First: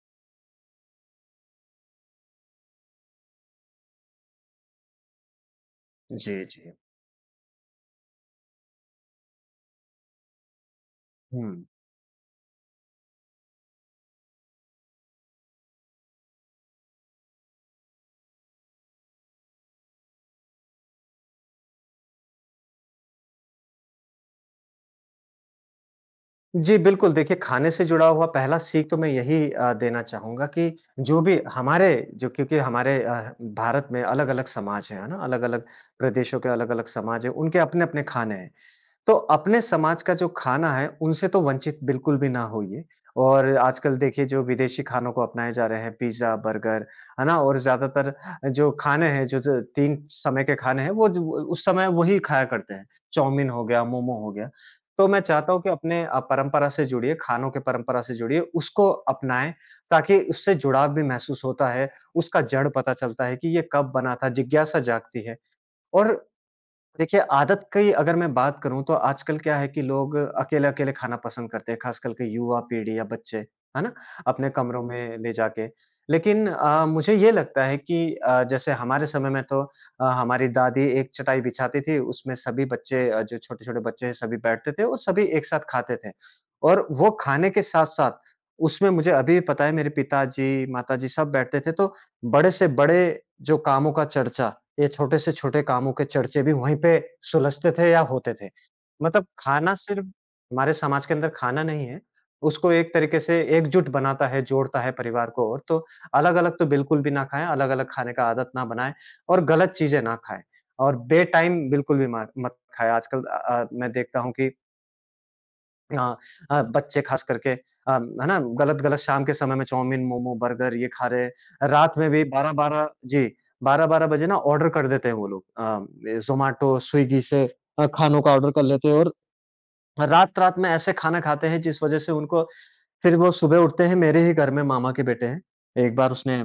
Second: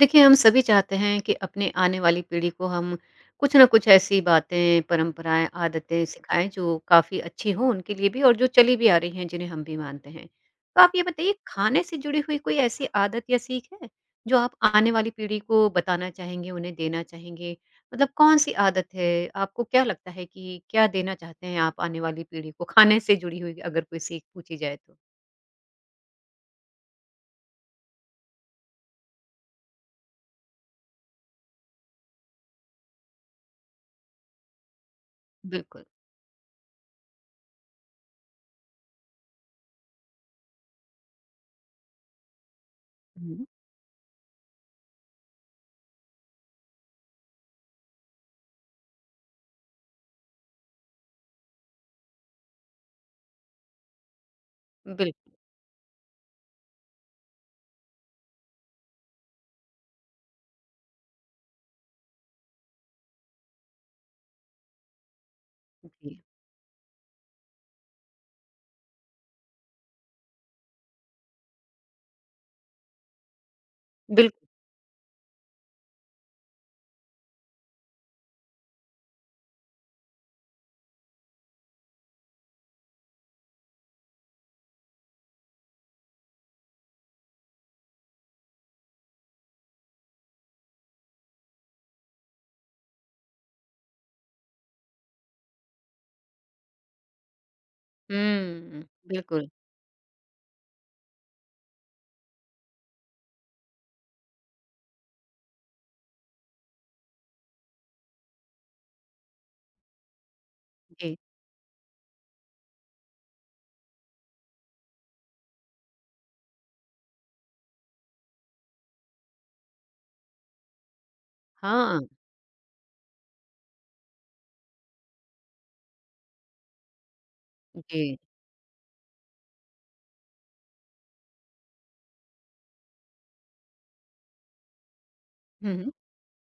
देखिए, हम सभी चाहते हैं कि अपने आने वाली पीढ़ी को हम कुछ ना कुछ ऐसी बातें, परंपराएँ, आदतें जी, सिखाएँ जी। जो काफ़ी अच्छी हों उनके लिए भी और जो चली भी आ रही हैं जिन्हें हम भी मानते हैं। तो आप ये बताइए हुँ। खाने से जुड़ी हुई कोई ऐसी आदत या सीख है जो आप आने वाली पीढ़ी को बताना चाहेंगे, उन्हें देना चाहेंगे? मतलब कौन-सी आदत है? आपको क्या लगता है कि क्या देना चाहते हैं आप आने वाली पीढ़ी को खाने से जुड़ी हुई अगर कोई सीख पूछी जाए तो? जी, बिल्कुल देखिए, खाने से जुड़ा हुआ पहला सीख तो मैं यही देना चाहूँगा कि जो भी हमारे जो क्योंकि हमारे भारत में अलग-अलग समाज हैं, है ना? अलग-अलग बिल्कुल। प्रदेशों के अलग-अलग समाज हैं, उनके अपने-अपने खाने हैं। तो अपने समाज का जो खाना है, उनसे तो वंचित बिल्कुल भी ना होइए। हुँ। और आजकल देखिए, जो विदेशी खानों को अपनाए जा रहे हैं, पिज़्ज़ा, बर्गर, है ना? और ज़्यादातर जो खाने हैं, जो जो 3 समय के खाने हैं, वो जो उस समय वही खाया करते हैं। चाउमीन हो गया, मोमो हो गया। तो मैं बिल्कुल, चाहता हूँ कि अपने परंपरा से जुड़िए, खानों के परंपरा से जुड़िए, उसको अपनाएँ, ताकि उससे जुड़ाव भी महसूस होता है, उसका जड़ पता चलता है कि ये कब बना था, जिज्ञासा जागती है। और जी। देखिए, आदत की अगर मैं बात करूँ तो आजकल क्या है कि लोग अकेले-अकेले खाना पसंद करते हैं, ख़ासकर के युवा पीढ़ी या बच्चे, है ना? बिल्कुल। अपने कमरों में ले जाके। लेकिन मुझे ये लगता है कि जैसे हमारे समय में तो हमारी दादी एक चटाई बिछाती थी, उसमें सभी बच्चे जो छोटे-छोटे बच्चे हैं सभी बैठते थे और सभी एक साथ खाते थे। और वो खाने के साथ-साथ उसमें मुझे अभी भी पता है, मेरे पिताजी, माताजी सब बैठते थे तो बड़े से बड़े जो कामों का चर्चा, ये छोटे से छोटे कामों के चर्चे भी वहीं पे सुलझते थे या होते थे। हुँ, मतलब बिल्कुल। खाना सिर्फ़ हमारे समाज के अंदर खाना नहीं है, उसको एक तरीके से एकजुट बनाता है, जोड़ता है परिवार को। और तो अलग-अलग तो बिल्कुल भी ना खाएँ, अलग-अलग खाने का आदत ना बनाएँ और गलत चीज़ें ना खाएँ और जी। बेटाइम बिल्कुल भी मा मत खाएँ। आजकल मैं देखता हूँ कि हाँ, बच्चे खास करके, है ना? गलत-गलत शाम के समय में चाउमीन, मोमो, बर्गर ये खा रहे हैं। हाँ, रात में भी 12-12, जी, 12-12 बजे ना ऑर्डर कर देते हैं वो लोग। ये ज़ोमैटो, स्विगी से जी। खानों का ऑर्डर कर लेते हैं और रात-रात में ऐसे खाना खाते हैं, जिस वज़ह से उनको फिर वो सुबह उठते हैं। मेरे ही घर में मामा के बेटे हैं। हुँ, हुँ। एक बार उसने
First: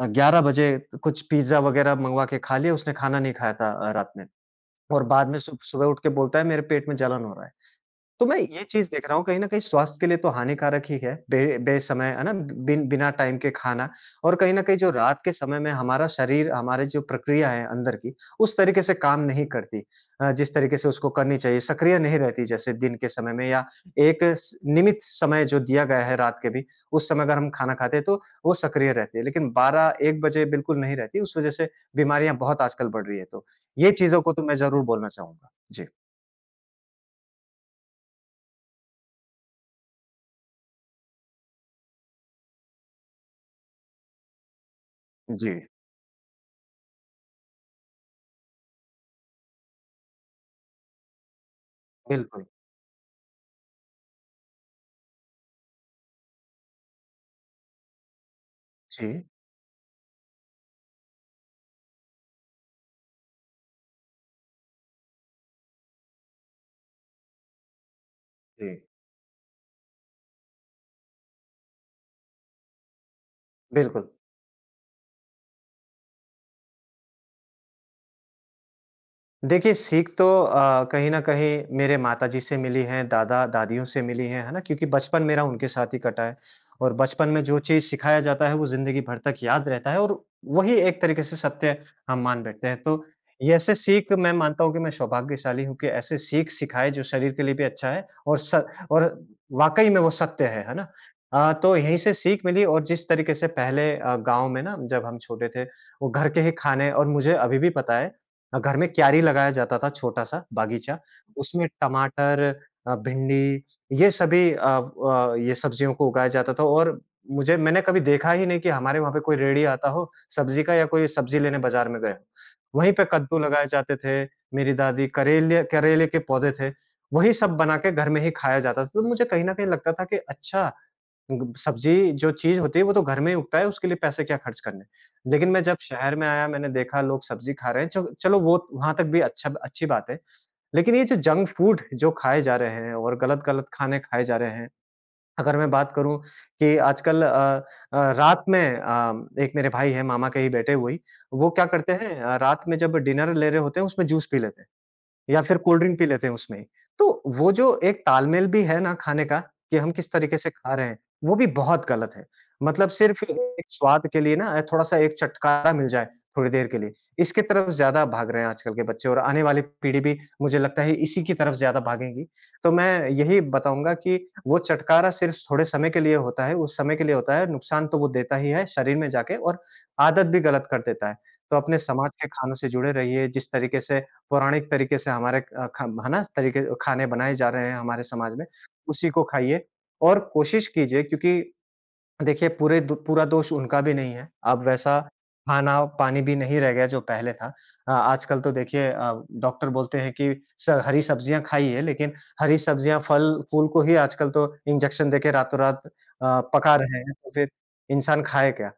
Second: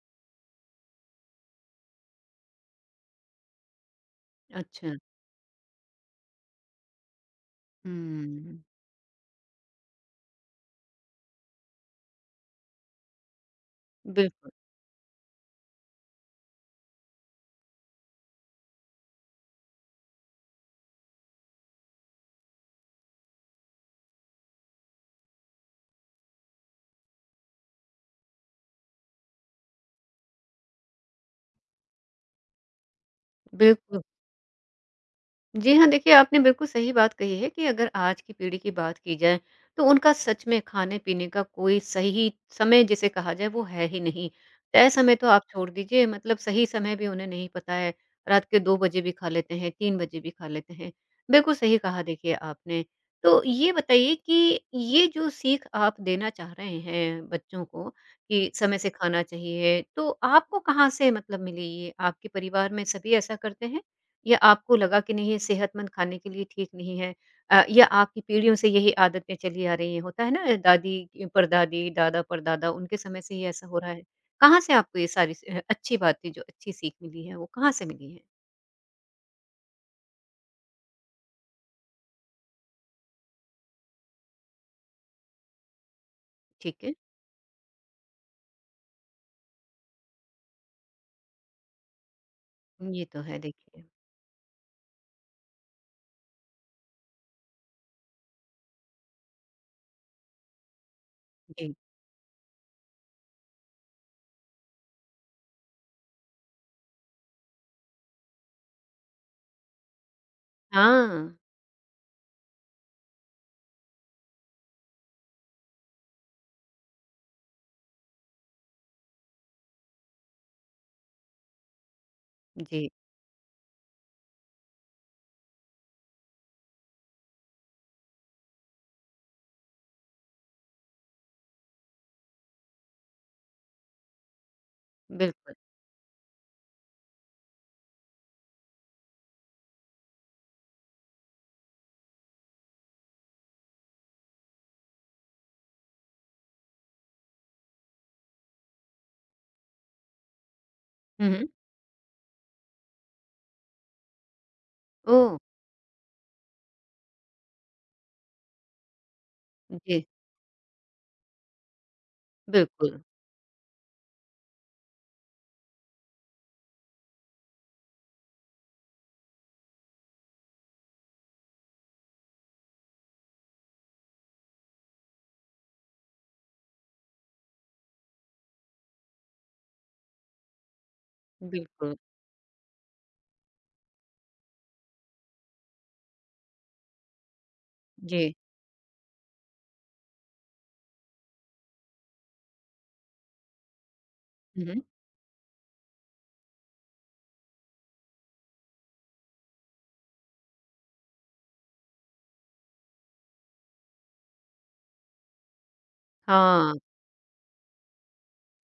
11 बजे कुछ पिज़्ज़ा वग़ैरह मँगवा के खा लिया, उसने खाना नहीं खाया था रात में। अच्छा। और बाद में सु सुबह उठ के बोलता है मेरे पेट में जलन हो रहा है। तो मैं हुँ। ये चीज़ देख रहा हूँ कहीं न कहीं स्वास्थ्य के लिए तो हानिकारक ही है, बे बेसमय, है ना? बिना टाइम के खाना। और बिल्कुल, कहीं न कहीं जो रात के समय में हमारा शरीर, हमारी जो प्रक्रिया है अंदर की, उस तरीके से काम नहीं करती जिस तरीके से उसको करनी चाहिए, सक्रिय नहीं रहती जैसे दिन के समय में, या एक स निमित समय जो दिया गया है रात के भी, उस समय अगर हम खाना खाते हैं तो वो सक्रिय रहती है। लेकिन 12-1 बजे बिल्कुल नहीं रहती, उस वज़ह से बीमारियाँ बहुत आजकल बढ़ रही है, तो ये बिल्कुल। चीज़ों को तो मैं ज़रूर बोलना चाहूँगा। जी हाँ, जी। देखिए आपने बिल्कुल सही बात कही है कि अगर आज की पीढ़ी की बात की जाए तो उनका सच में खाने-पीने का कोई सही समय जिसे कहा जाए वो है ही नहीं। तय समय तो आप जी, छोड़ दीजिए मतलब सही समय भी उन्हें नहीं पता है। रात के 2 बजे भी खा लेते हैं, 3 बजे भी खा लेते हैं। बिल्कुल सही कहा देखिए बिल्कुल। आपने। तो ये बताइए कि ये जो सीख आप देना चाह रहे हैं बच्चों को कि समय से जी। खाना चाहिए, तो आपको कहाँ से मतलब मिली ये? आपके परिवार में सभी ऐसा करते हैं? या आपको लगा कि नहीं ये सेहतमंद खाने के लिए ठीक नहीं है या आपकी पीढ़ियों जी, से यही आदतें चली आ रही हैं होता है ना परदादी दादा परदादा उनके समय से ही ऐसा हो रहा है बिल्कुल। कहाँ से आपको ये सारी अच्छी बातें जो अच्छी सीख मिली है वो कहाँ से मिली है। देखिए, सीख तो कहीं न कहीं मेरे माताजी से मिली है, दादा-दादियों से मिली है ना? क्योंकि बचपन मेरा उनके साथ ही कटा है ठीक और है। बचपन में जो चीज़ सिखाया जाता है वो ज़िंदगी भर तक याद रहता है और वही एक तरीके से सत्य हम मान बैठते हैं। ये तो तो है ये ऐसे देखिए। सीख मैं मानता हूँ कि मैं सौभाग्यशाली हूँ कि ऐसे सीख सिखाए जो शरीर के लिए भी अच्छा है, और वाक़ई में वो सत्य है ना? जी तो यहीं से सीख मिली। और जिस तरीके से पहले गाँव में ना जब हम छोटे थे, वो घर के ही खाने। और मुझे अभी भी पता है घर में क्यारी लगाया जाता था, छोटा-सा बागीचा, हाँ। उसमें टमाटर, भिंडी, ये सभी ये सब्जियों को उगाया जाता था। और मुझे मैंने कभी देखा ही नहीं कि हमारे वहाँ पे कोई रेडी आता हो सब्जी का, या कोई सब्जी लेने बाज़ार में गए हो। जी। वहीं पे कद्दू लगाए जाते थे, मेरी दादी करेले, करेले के पौधे थे, वही सब बना के घर में ही खाया जाता था। तो मुझे कहीं न कहीं लगता था कि अच्छा, ग सब्ज़ी जो चीज़ होती है वो तो घर में ही उगता है, उसके लिए पैसे क्या खर्च करने। लेकिन बिल्कुल। मैं जब शहर में आया मैंने देखा लोग सब्ज़ी खा रहे हैं, च चलो वो वहाँ तक भी अच्छी बात है। लेकिन ये जो जंक फूड जो खाए जा रहे हैं और गलत-गलत खाने खाए जा रहे हैं, अगर मैं बात करूँ कि आजकल रात में एक मेरे भाई हैं, मामा के ही बेटे वही, हम्म। वो क्या करते हैं रात में जब डिनर ले रहे होते हैं उसमें जूस पी लेते हैं। ओह। या फिर कोल्ड ड्रिंक पी लेते हैं उसमें ही। तो वो जो एक तालमेल भी है ना खाने का, कि हम जी। किस तरीके से खा रहे हैं, वो भी बहुत गलत है। मतलब बिल्कुल। सिर्फ़ एक स्वाद के लिए ना थोड़ा-सा एक चटकारा मिल जाए थोड़ी देर के लिए, इसकी तरफ ज़्यादा भाग रहे हैं आजकल के बच्चे और आने वाली पीढ़ी भी मुझे लगता है इसी की तरफ ज़्यादा भागेगी। तो मैं यही बताऊँगा कि वो चटकारा सिर्फ़ थोड़े समय के लिए होता है, उस समय के लिए होता है, नुकसान तो वो देता ही है शरीर में जाके, और आदत भी गलत कर देता है। तो अपने बिल्कुल। समाज के खानों से जुड़े रहिए, जिस तरीके से पौराणिक तरीके से हमारे अ, ख है ना, तरीके खाने बनाए जा रहे हैं हमारे जी। समाज में, उसी को खाइए और कोशिश कीजिए। क्योंकि देखिए पूरे दो पूरा दोष उनका भी नहीं है। अब हम्म। वैसा खाना-पानी भी नहीं रह गया जो पहले था। आजकल तो देखिए डॉक्टर बोलते हैं कि स हरी सब्जियाँ खाइए, लेकिन हरी सब्जियाँ, फल-फूल को ही आजकल तो इंजेक्शन देके रातों-रात हाँ। पका रहे हैं, तो फिर इंसान खाए क्या?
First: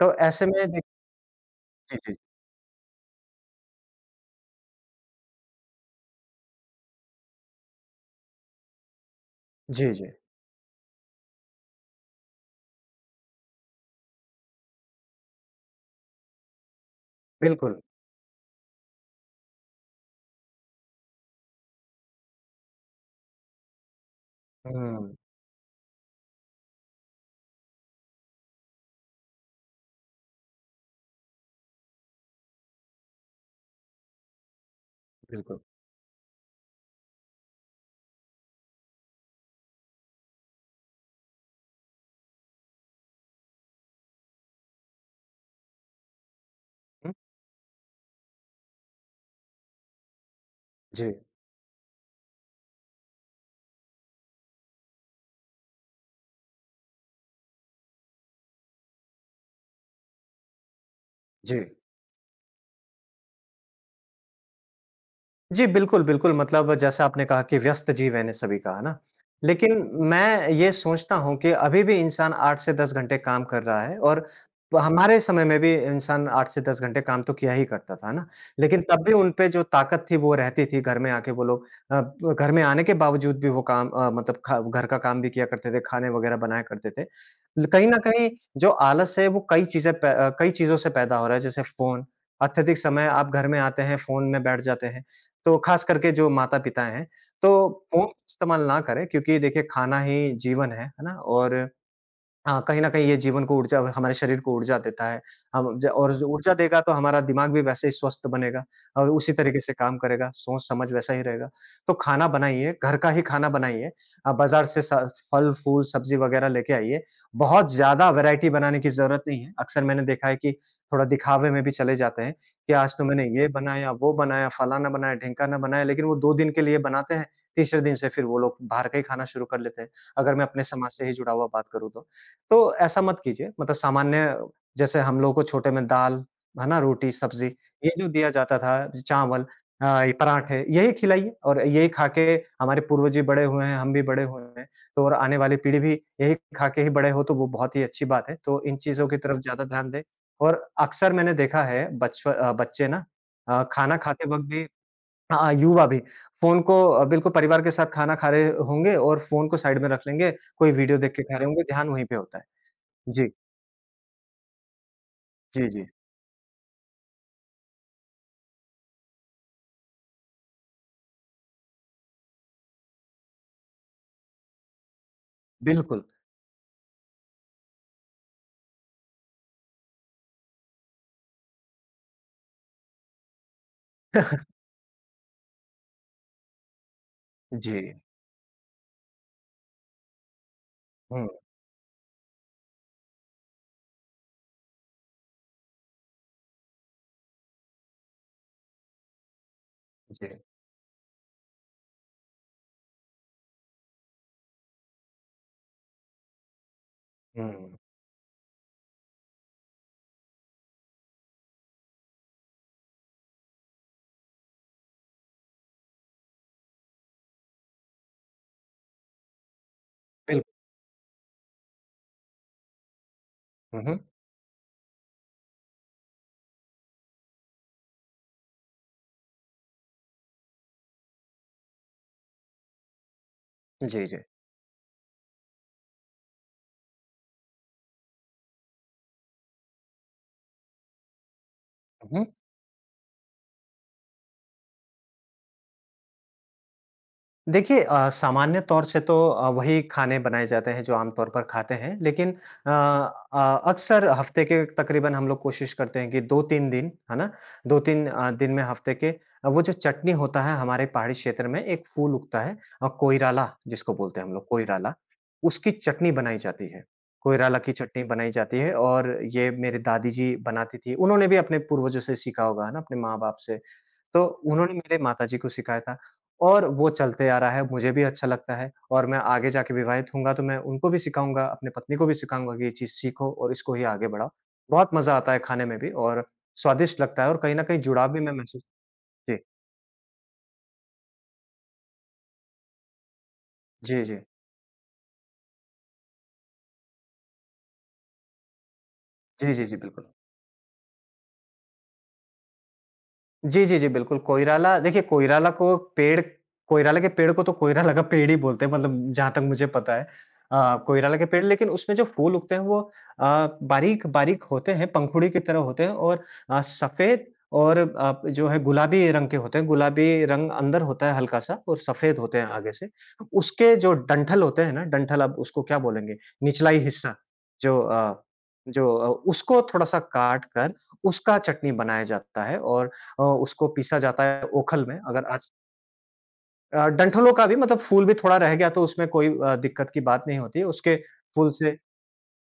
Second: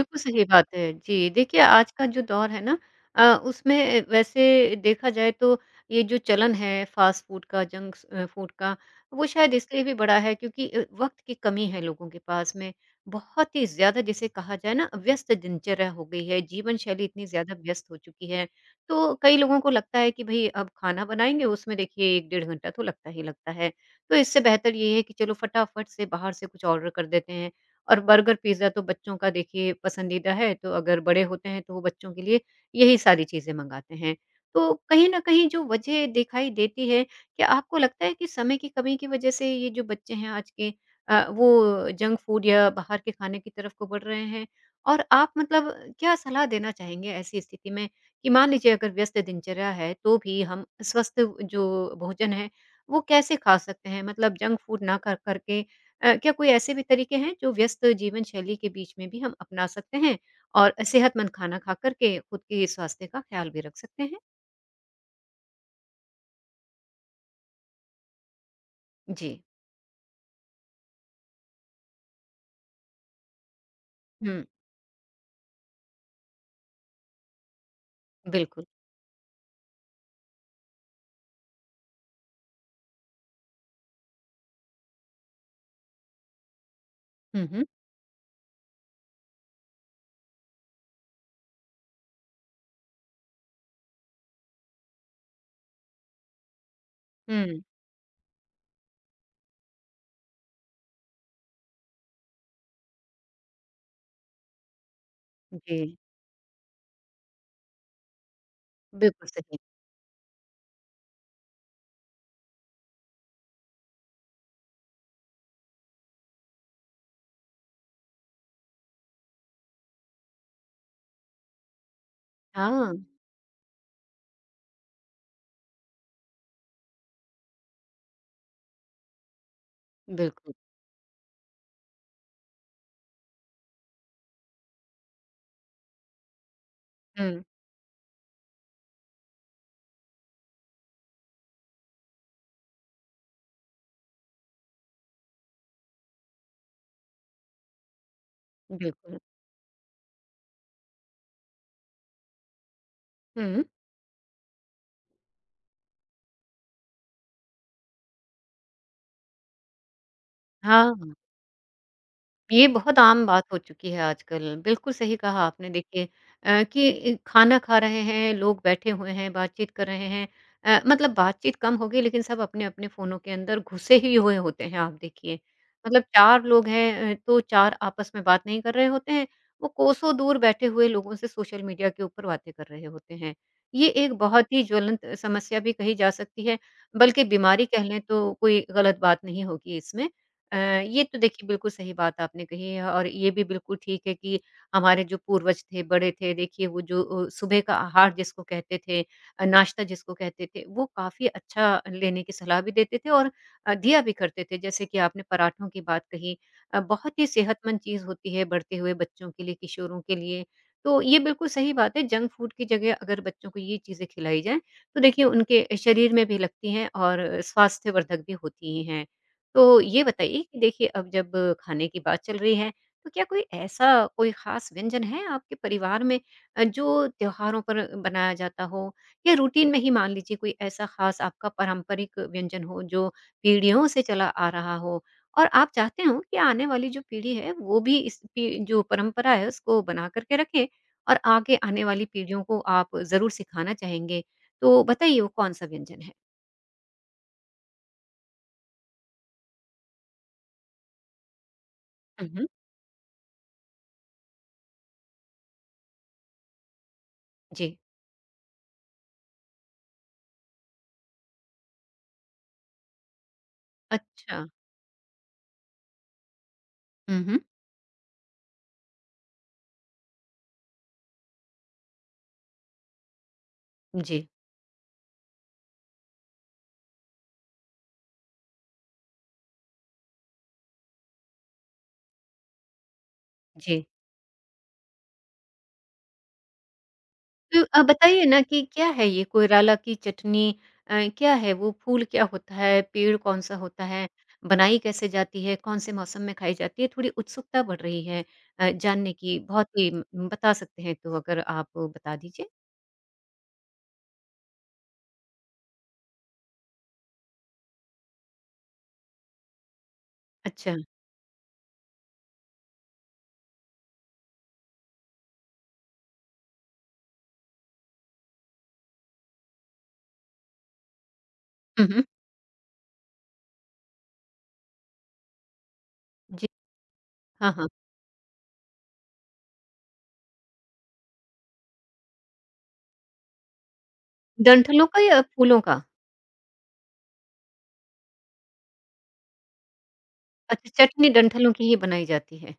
तो सही ऐसे बात में देख है। जी, देखिए आज जी, का जी। जो दौर है ना, अ, उसमें वैसे देखा जाए तो ये जो चलन है फ़ास्ट फ़ूड का, फ़ूड का, वो शायद इसलिए जी, भी जी। बढ़ा है क्योंकि वक़्त की कमी है लोगों के पास में। बहुत ही ज़्यादा जिसे कहा जाए ना व्यस्त दिनचर्या हो गई है, जीवन शैली इतनी ज़्यादा बिल्कुल। व्यस्त हो चुकी है। तो कई लोगों को लगता है कि भई अब खाना बनाएँगे उसमें देखिए 1 डेढ़ घंटा तो लगता ही लगता है। तो इससे बेहतर ये है कि हुँ, चलो फटाफट से बाहर से कुछ ऑर्डर कर देते हैं। और बर्गर पिज़्ज़ा तो बच्चों का देखिए पसंदीदा है, तो अगर बड़े होते हैं तो वो बच्चों के लिए यही सारी चीज़ें मँगाते हैं। तो कहीं न कहीं बिल्कुल। जो वजह दिखाई देती है, क्या आपको लगता है कि समय की कमी की वजह से ये जो बच्चे हैं आज के, वो जंक फ़ूड या बाहर के खाने की तरफ को बढ़ रहे हैं? और आप मतलब क्या सलाह देना चाहेंगे हुँ। ऐसी स्थिति में कि मान लीजिए अगर व्यस्त दिनचर्या है, तो भी हम जी, स्वस्थ जो भोजन है, वो कैसे खा सकते हैं? मतलब जंक फ़ूड ना खा करके, क्या कोई ऐसे भी तरीके हैं जो व्यस्त जीवन शैली के बीच में भी हम अपना सकते हैं और सेहतमंद खाना जी। खा करके खुद के स्वास्थ्य का ख्याल भी रख सकते हैं? जी, बिल्कुल, बिल्कुल। मतलब जैसा आपने कहा कि व्यस्त जीवन है सभी का, है ना? जी। लेकिन मैं ये सोचता हूँ कि अभी भी इंसान 8 से 10 घंटे काम कर रहा है और हुँ, प हमारे समय में भी इंसान 8 से 10 घंटे काम तो किया ही करता था, है ना? बिल्कुल। लेकिन तब भी उन पे जो ताकत थी वो रहती थी, घर में आके वो लोग अ, ब घर में आने के बावजूद भी वो काम मतलब खा घर का काम भी किया करते थे, खाने वगैरह बनाया करते थे। हुँ, हुँ। ल कहीं न कहीं जो आलस है वो कई चीज़ें पै अ, कई चीज़ों से पैदा हो रहा है, जैसे फ़ोन, अत्यधिक समय आप घर में आते हैं, फ़ोन में बैठ जाते हैं। तो खास करके जो माता-पिता हैं, हुँ, तो फ़ोन इस्तेमाल ना करें क्योंकि देखिए खाना ही जीवन है ना? और हाँ, कहीं न कहीं ये जीवन को ऊर्जा, हमारे शरीर को ऊर्जा देता है। हम ज जी, और जो ऊर्जा देगा तो हमारा दिमाग भी वैसे ही स्वस्थ बनेगा और बिल्कुल उसी सही। तरीके से काम करेगा, सोच-समझ वैसा ही रहेगा। तो खाना बनाइए, घर का ही खाना बनाइए। आप बाज़ार से स फल-फूल, सब्ज़ी वग़ैरह लेके आइए। बहुत ज़्यादा वैरायटी बनाने की ज़रूरत नहीं है। अक्सर मैंने देखा है कि थोड़ा दिखावे में भी चले जाते हैं कि हाँ, आज तो मैंने ये बनाया, वो बनाया, फलाना बनाया, ढिमकाना बनाया, लेकिन वो 2 दिन के लिए बनाते हैं, तीसरे दिन से फिर वो लोग बाहर का ही खाना शुरू कर लेते हैं। अगर मैं बिल्कुल। अपने समाज से ही जुड़ा हुआ बात करूँ तो। तो ऐसा मत कीजिए। मतलब सामान्य जैसे हम लोगों को छोटे में दाल, है ना, रोटी, हुँ, सब्ज़ी ये जो दिया जाता था, चावल, ये पराठे यही खिलाइए और यही खा के हमारे पूर्वज भी बड़े हुए हैं, हम भी बड़े हुए हैं, तो और आने वाली पीढ़ी भी यही खा के ही बड़े हो तो वो बहुत ही अच्छी बात है। तो इन चीज़ों की बिल्कुल। तरफ ज़्यादा ध्यान दें। और अक्सर मैंने देखा है बच्चे ना, हुँ, खाना खाते वक़्त भी, हाँ, युवा भी फ़ोन को, बिल्कुल परिवार के साथ खाना खा रहे होंगे और फ़ोन को साइड में रख लेंगे, कोई वीडियो हाँ। देख के खा रहे होंगे, ध्यान वहीं पे होता है। ये बहुत आम जी, बात हो चुकी है आजकल, बिल्कुल सही कहा जी, आपने जी, देखिए कि इ खाना खा रहे हैं, लोग बैठे हुए हैं, बातचीत कर रहे हैं, मतलब बातचीत कम होगी लेकिन सब अपने-अपने फ़ोनों के अंदर घुसे ही हुए होते हैं आप देखिए। मतलब बिल्कुल। 4 लोग हैं तो 4 आपस में बात नहीं कर रहे होते हैं, वो कोसों दूर बैठे हुए लोगों से सोशल मीडिया के ऊपर बातें कर रहे होते हैं। ये एक बहुत ही ज्वलंत समस्या भी कही जा सकती है, बल्कि बीमारी कह जी, लें तो कोई गलत बात नहीं होगी इसमें। अ, ये तो हुँ, देखिए बिल्कुल सही बात आपने कही है और ये भी बिल्कुल ठीक है कि हमारे जो पूर्वज थे, बड़े थे, देखिए वो जो सुबह का आहार जिसको कहते थे, नाश्ता जिसको जी, कहते थे, वो काफ़ी अच्छा लेने की सलाह भी देते थे और दिया भी करते थे। जैसे कि आपने पराठों की बात कही, बहुत ही हुँ, सेहतमंद चीज़ होती है बढ़ते हुए बच्चों के लिए, किशोरों के लिए। तो ये बिल्कुल सही बात है, जंक फूड की जगह अगर बच्चों को ये चीज़ें खिलाई जाएँ, तो देखिए उनके शरीर में भी लगती हैं और स्वास्थ्यवर्धक भी होती ही हैं। तो ये बताइए बिल्कुल। कि देखिए अब जब खाने की बात चल रही है, तो क्या कोई हुँ, ऐसा हुँ, कोई ख़ास व्यंजन है आपके परिवार में, जो त्योहारों पर बनाया जाता हो? या रूटीन में ही मान लीजिए कोई ऐसा ख़ास आपका पारंपरिक व्यंजन हो जो पीढ़ियों से जी, जी, चला आ रहा हो? और आप चाहते हो कि आने वाली जो पीढ़ी है वो भी इस पी जो परंपरा है उसको बना कर के रखे और आगे आने वाली हुँ। पीढ़ियों को आप ज़रूर सिखाना चाहेंगे। तो बताइए वो कौन-सा व्यंजन है? देखिए सामान्य तौर से तो वही खाने बनाए जाते हैं जो आम तौर पर खाते हैं। हुँ, लेकिन हुँ। अ अ, अक्सर हफ़्ते के तकरीबन हम लोग कोशिश करते हैं कि 2-3 दिन, है ना? जी। 2-3 दिन में हफ़्ते के वो जो चटनी होता है हमारे पहाड़ी क्षेत्र में एक फूल उगता है, कोइराला जिसको बोलते हैं हम अच्छा। लोग कोइराला, उसकी चटनी बनाई जाती है। हुँ, हुँ। कोइराला की चटनी बनाई जाती है और ये मेरे दादी जी बनाती थी। उन्होंने भी अपने पूर्वजों से सीखा होगा, है ना? अपने माँ-बाप से, तो जी। उन्होंने मेरे माताजी को सिखाया था और वो चलते आ रहा है, मुझे भी अच्छा लगता है और मैं आगे जाके विवाहित होऊँगा तो मैं उनको भी सिखाऊँगा, अपनी पत्नी को भी सिखाऊँगा कि ये चीज़ सीखो और इसको जी। ही आगे बढ़ाओ। बहुत मज़ा आता है खाने में भी और स्वादिष्ट लगता है और कहीं तो न कहीं जुड़ाव भी बताइए मैं ना कि महसूस। क्या है ये जी। कोयराला की चटनी, क्या है वो? फूल क्या होता है? पेड़ कौन-सा होता जी, है? जी। बनाई कैसे जाती है? कौन-से मौसम में खाई जाती है? थोड़ी उत्सुकता बढ़ रही है जानने की। जी, जी, जी, बिल्कुल। बता सकते हैं तो अगर आप बता दीजिए। जी, जी, जी, बिल्कुल, कोइराला देखिए कोइराला को पेड़, कोइराला के पेड़ को तो कोइराला का पेड़ ही बोलते हैं मतलब जहाँ तक मुझे पता है। अच्छा। कोइराला के पेड़ लेकिन उसमें जो फूल उगते हैं वो अ, बारीक-बारीक होते हैं, पंखुड़ी की तरह होते हैं और सफ़ेद और जो है गुलाबी रंग के होते हैं। गुलाबी रंग अंदर होता है हल्का-सा और हुँ, हुँ। सफ़ेद होते हैं आगे से। उसके जो डंठल होते हैं ना, डंठल अब उसको क्या बोलेंगे, जी। निचला ही हिस्सा हाँ, हाँ। जो जो अ, उसको थोड़ा-सा काट कर उसका चटनी बनाया जाता है और उसको पीसा जाता है ओखल डंठलों में। का या अगर आज फूलों का? डंठलों का भी, मतलब फूल भी थोड़ा रह गया तो उसमें कोई दिक्कत की बात नहीं होती है, अच्छा, उसके चटनी फूल डंठलों की ही से। बनाई जाती है।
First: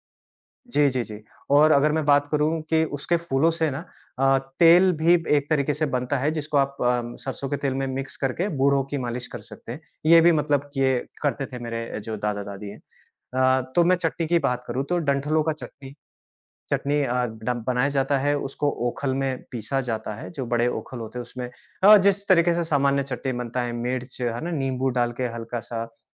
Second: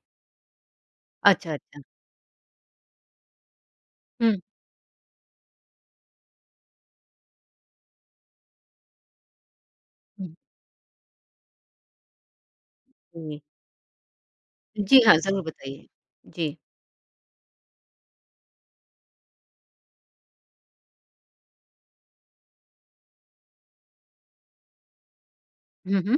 जी, जी, जी। अच्छा, और अच्छा। अगर मैं बात करूँ कि उसके फूलों से ना हुँ, तेल भी एक तरीके से बनता है जिसको आप सरसों के तेल में मिक्स करके बूढ़ों की मालिश कर सकते हैं। ये भी हुँ। मतलब किए करते थे मेरे जो दादा-दादी हैं। जी। तो मैं चटनी की बात करूँ तो जी हाँ, ज़रूर डंठलों का बताइए। चटनी, जी। चटनी अ, डम बनाया जाता है, उसको ओखल में पीसा जाता है, जो बड़े ओखल होते हैं उसमें जिस तरीके से सामान्य चटनी बनता है मिर्च, है ना, नींबू डाल के हल्का-सा। हुँ, हुँ।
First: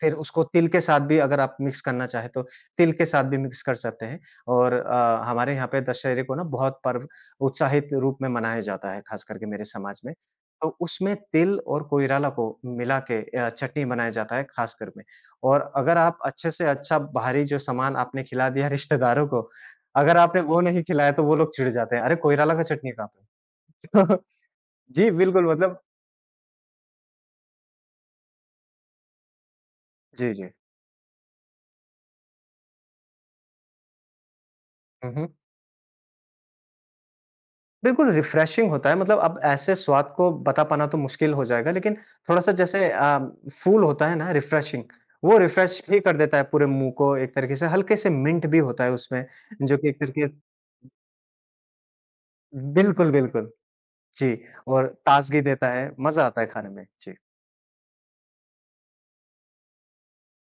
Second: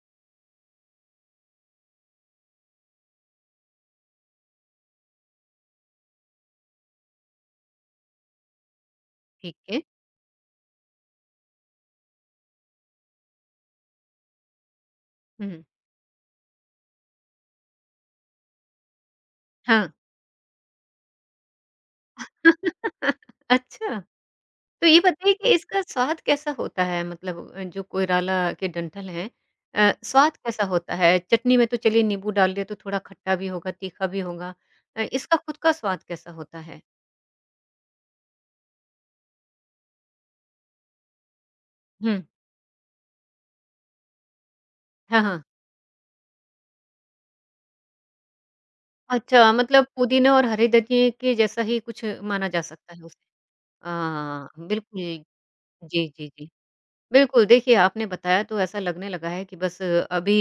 फिर उसको तिल के साथ भी अगर आप मिक्स करना चाहें तो तिल के साथ भी मिक्स कर सकते हैं। और हमारे यहाँ पे दशहरे को ना बहुत पर्व उत्साहित रूप में मनाया जाता है, ख़ास करके ठीक मेरे है। समाज में। तो उसमें तिल और कोइराला को मिला के चटनी बनाया जाता है ख़ासकर में। हुँ। और अगर आप अच्छे से अच्छा बाहरी जो सामान आपने खिला दिया रिश्तेदारों को, हाँ। अगर आपने वो नहीं खिलाया तो वो लोग चिढ़ जाते हैं, "अरे! कोइराला का चटनी कहाँ पे?" अच्छा, तो ये जी, बताइए बिल्कुल कि मतलब। इसका स्वाद कैसा होता है? मतलब जो कोइराला के डंठल हैं, जी, स्वाद जी। कैसा होता है? चटनी में तो चलिए नींबू डाल दिया तो थोड़ा खट्टा भी होगा, तीखा भी होगा। हुँ, हुँ। इसका खुद का स्वाद कैसा होता है? बिल्कुल रिफ्रेशिंग होता है। मतलब अब ऐसे स्वाद को बता पाना तो मुश्किल हो जाएगा लेकिन हुँ। थोड़ा-सा, जैसे फूल होता है ना रिफ्रेशिंग, हाँ, वो हाँ। रिफ्रेश ही कर देता है पूरे मुँह को एक तरीके से, हल्के से मिंट भी होता है उसमें, अच्छा, जो मतलब कि एक तरीके। पुदीने और हरी धनिये के जैसा ही कुछ माना जा सकता है बिल्कुल, उसे। बिल्कुल। जी, और बिल्कुल। ताज़गी देता है, जी, मज़ा जी, आता है जी। खाने में। जी। बिल्कुल, देखिए आपने बताया तो ऐसा लगने लगा है कि बस अभी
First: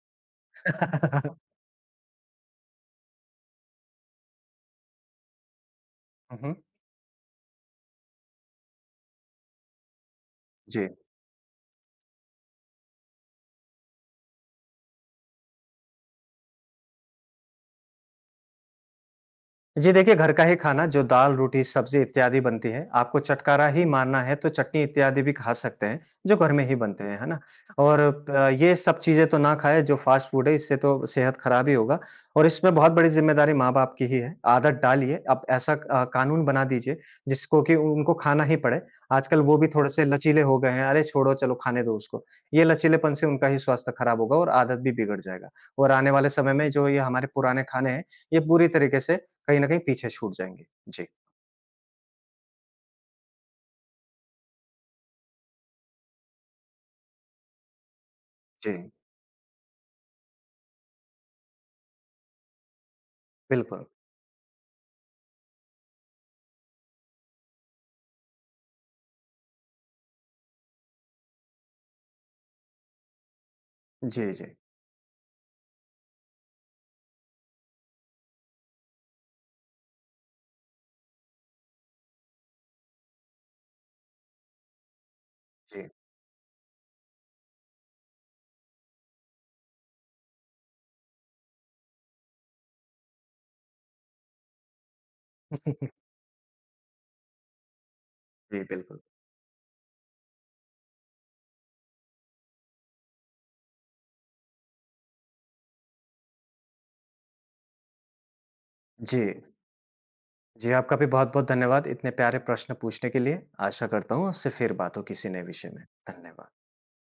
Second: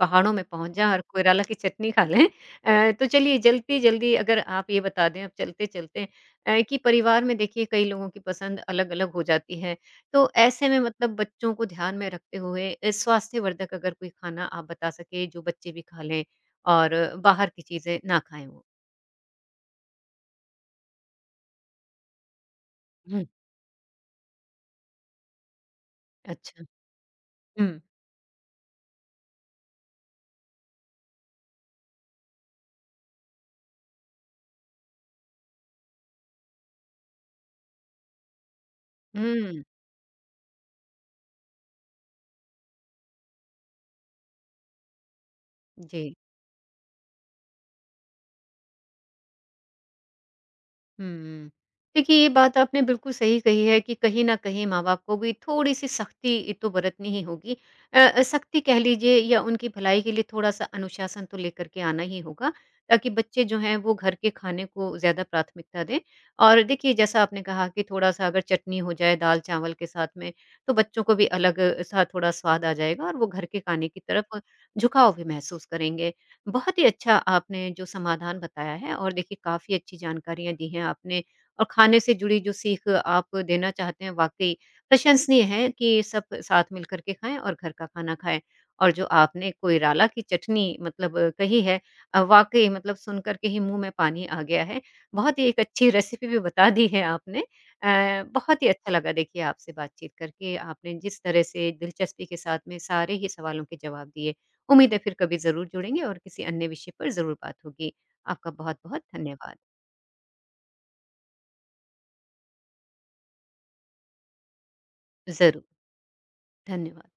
पहाड़ों में पहुँच जाएँ और कोइराला की चटनी खा लें। तो चलिए जल्दी-जल्दी अगर आप ये बता दें अब चलते-चलते, हुँ, हुँ। कि परिवार में देखिए कई लोगों की पसंद अलग-अलग हो जाती है। तो ऐसे में जी। मतलब बच्चों को ध्यान में रखते हुए, स्वास्थ्यवर्धक अगर कोई खाना आप बता सकें जो बच्चे भी खा लें और बाहर की चीज़ें ना खाएँ वो? जी, देखिए, घर का ही खाना जो दाल, रोटी, सब्ज़ी इत्यादि बनती है, आपको हुँ, चटकारा ही मानना है तो चटनी इत्यादि भी खा सकते हैं, जो घर अच्छा। में ही बनते हैं, है ना? हुँ। और ये सब चीज़ें तो ना खाएँ जो फ़ास्ट फ़ूड है, इससे तो सेहत खराब ही होगा और इसमें बहुत बड़ी ज़िम्मेदारी माँ-बाप की ही है। आदत डालिए, आप ऐसा कानून बना दीजिए जिसको कि उनको खाना ही पड़े। आजकल वो हुँ, भी थोड़े से लचीले हो गए हैं, अरे छोड़ो चलो खाने दो उसको। ये लचीलेपन से उनका ही स्वास्थ्य खराब होगा और आदत भी बिगड़ जाएगा और आने जी। वाले समय में जो ये हमारे पुराने खाने हैं, ये पूरी तरीके से कहीं न कहीं पीछे छूट जाएँगे। जी, हुँ। देखिए, ये बात आपने बिल्कुल सही कही है कि कहीं न कहीं माँ-बाप को भी थोड़ी-सी सख्ती तो बरतनी ही होगी। सख्ती कह जी, लीजिए या उनकी भलाई के लिए थोड़ा-सा अनुशासन तो लेकर के आना ही होगा, ताकि बच्चे जो हैं बिल्कुल। वो घर के खाने को ज़्यादा प्राथमिकता दें। और देखिए, जैसा आपने कहा कि थोड़ा-सा अगर चटनी हो जाए दाल-चावल के साथ में, तो बच्चों को भी अलग सा थोड़ा स्वाद आ जाएगा और वो घर के खाने की जी, तरफ जी, झुकाव भी महसूस करेंगे। बहुत ही अच्छा आपने जो समाधान बताया है और देखिए काफ़ी अच्छी जानकारियाँ दी हैं आपने और खाने से जुड़ी जो सीख आप देना चाहते हैं वाकई प्रशंसनीय है जी। कि सब साथ मिल कर के खाएं और घर का खाना खाएं और जो आपने कोयराला की चटनी मतलब कही है, वाकई मतलब सुन कर के ही मुंह में पानी आ गया है बहुत ही एक अच्छी रेसिपी भी बता दी है आपने, बहुत जी, ही अच्छा बिल्कुल। लगा देखिए आपसे बातचीत करके आपने जिस तरह से दिलचस्पी के साथ में सारे ही सवालों के जवाब दिए उम्मीद है फिर कभी ज़रूर जुड़ेंगे और किसी अन्य विषय पर ज़रूर बात होगी। आपका बहुत-बहुत जी, धन्यवाद। जी, आपका भी बहुत-बहुत धन्यवाद इतने प्यारे प्रश्न पूछने के लिए। आशा करता हूँ आपसे फिर बात हो किसी नए ज़रूर, विषय में। धन्यवाद। धन्यवाद।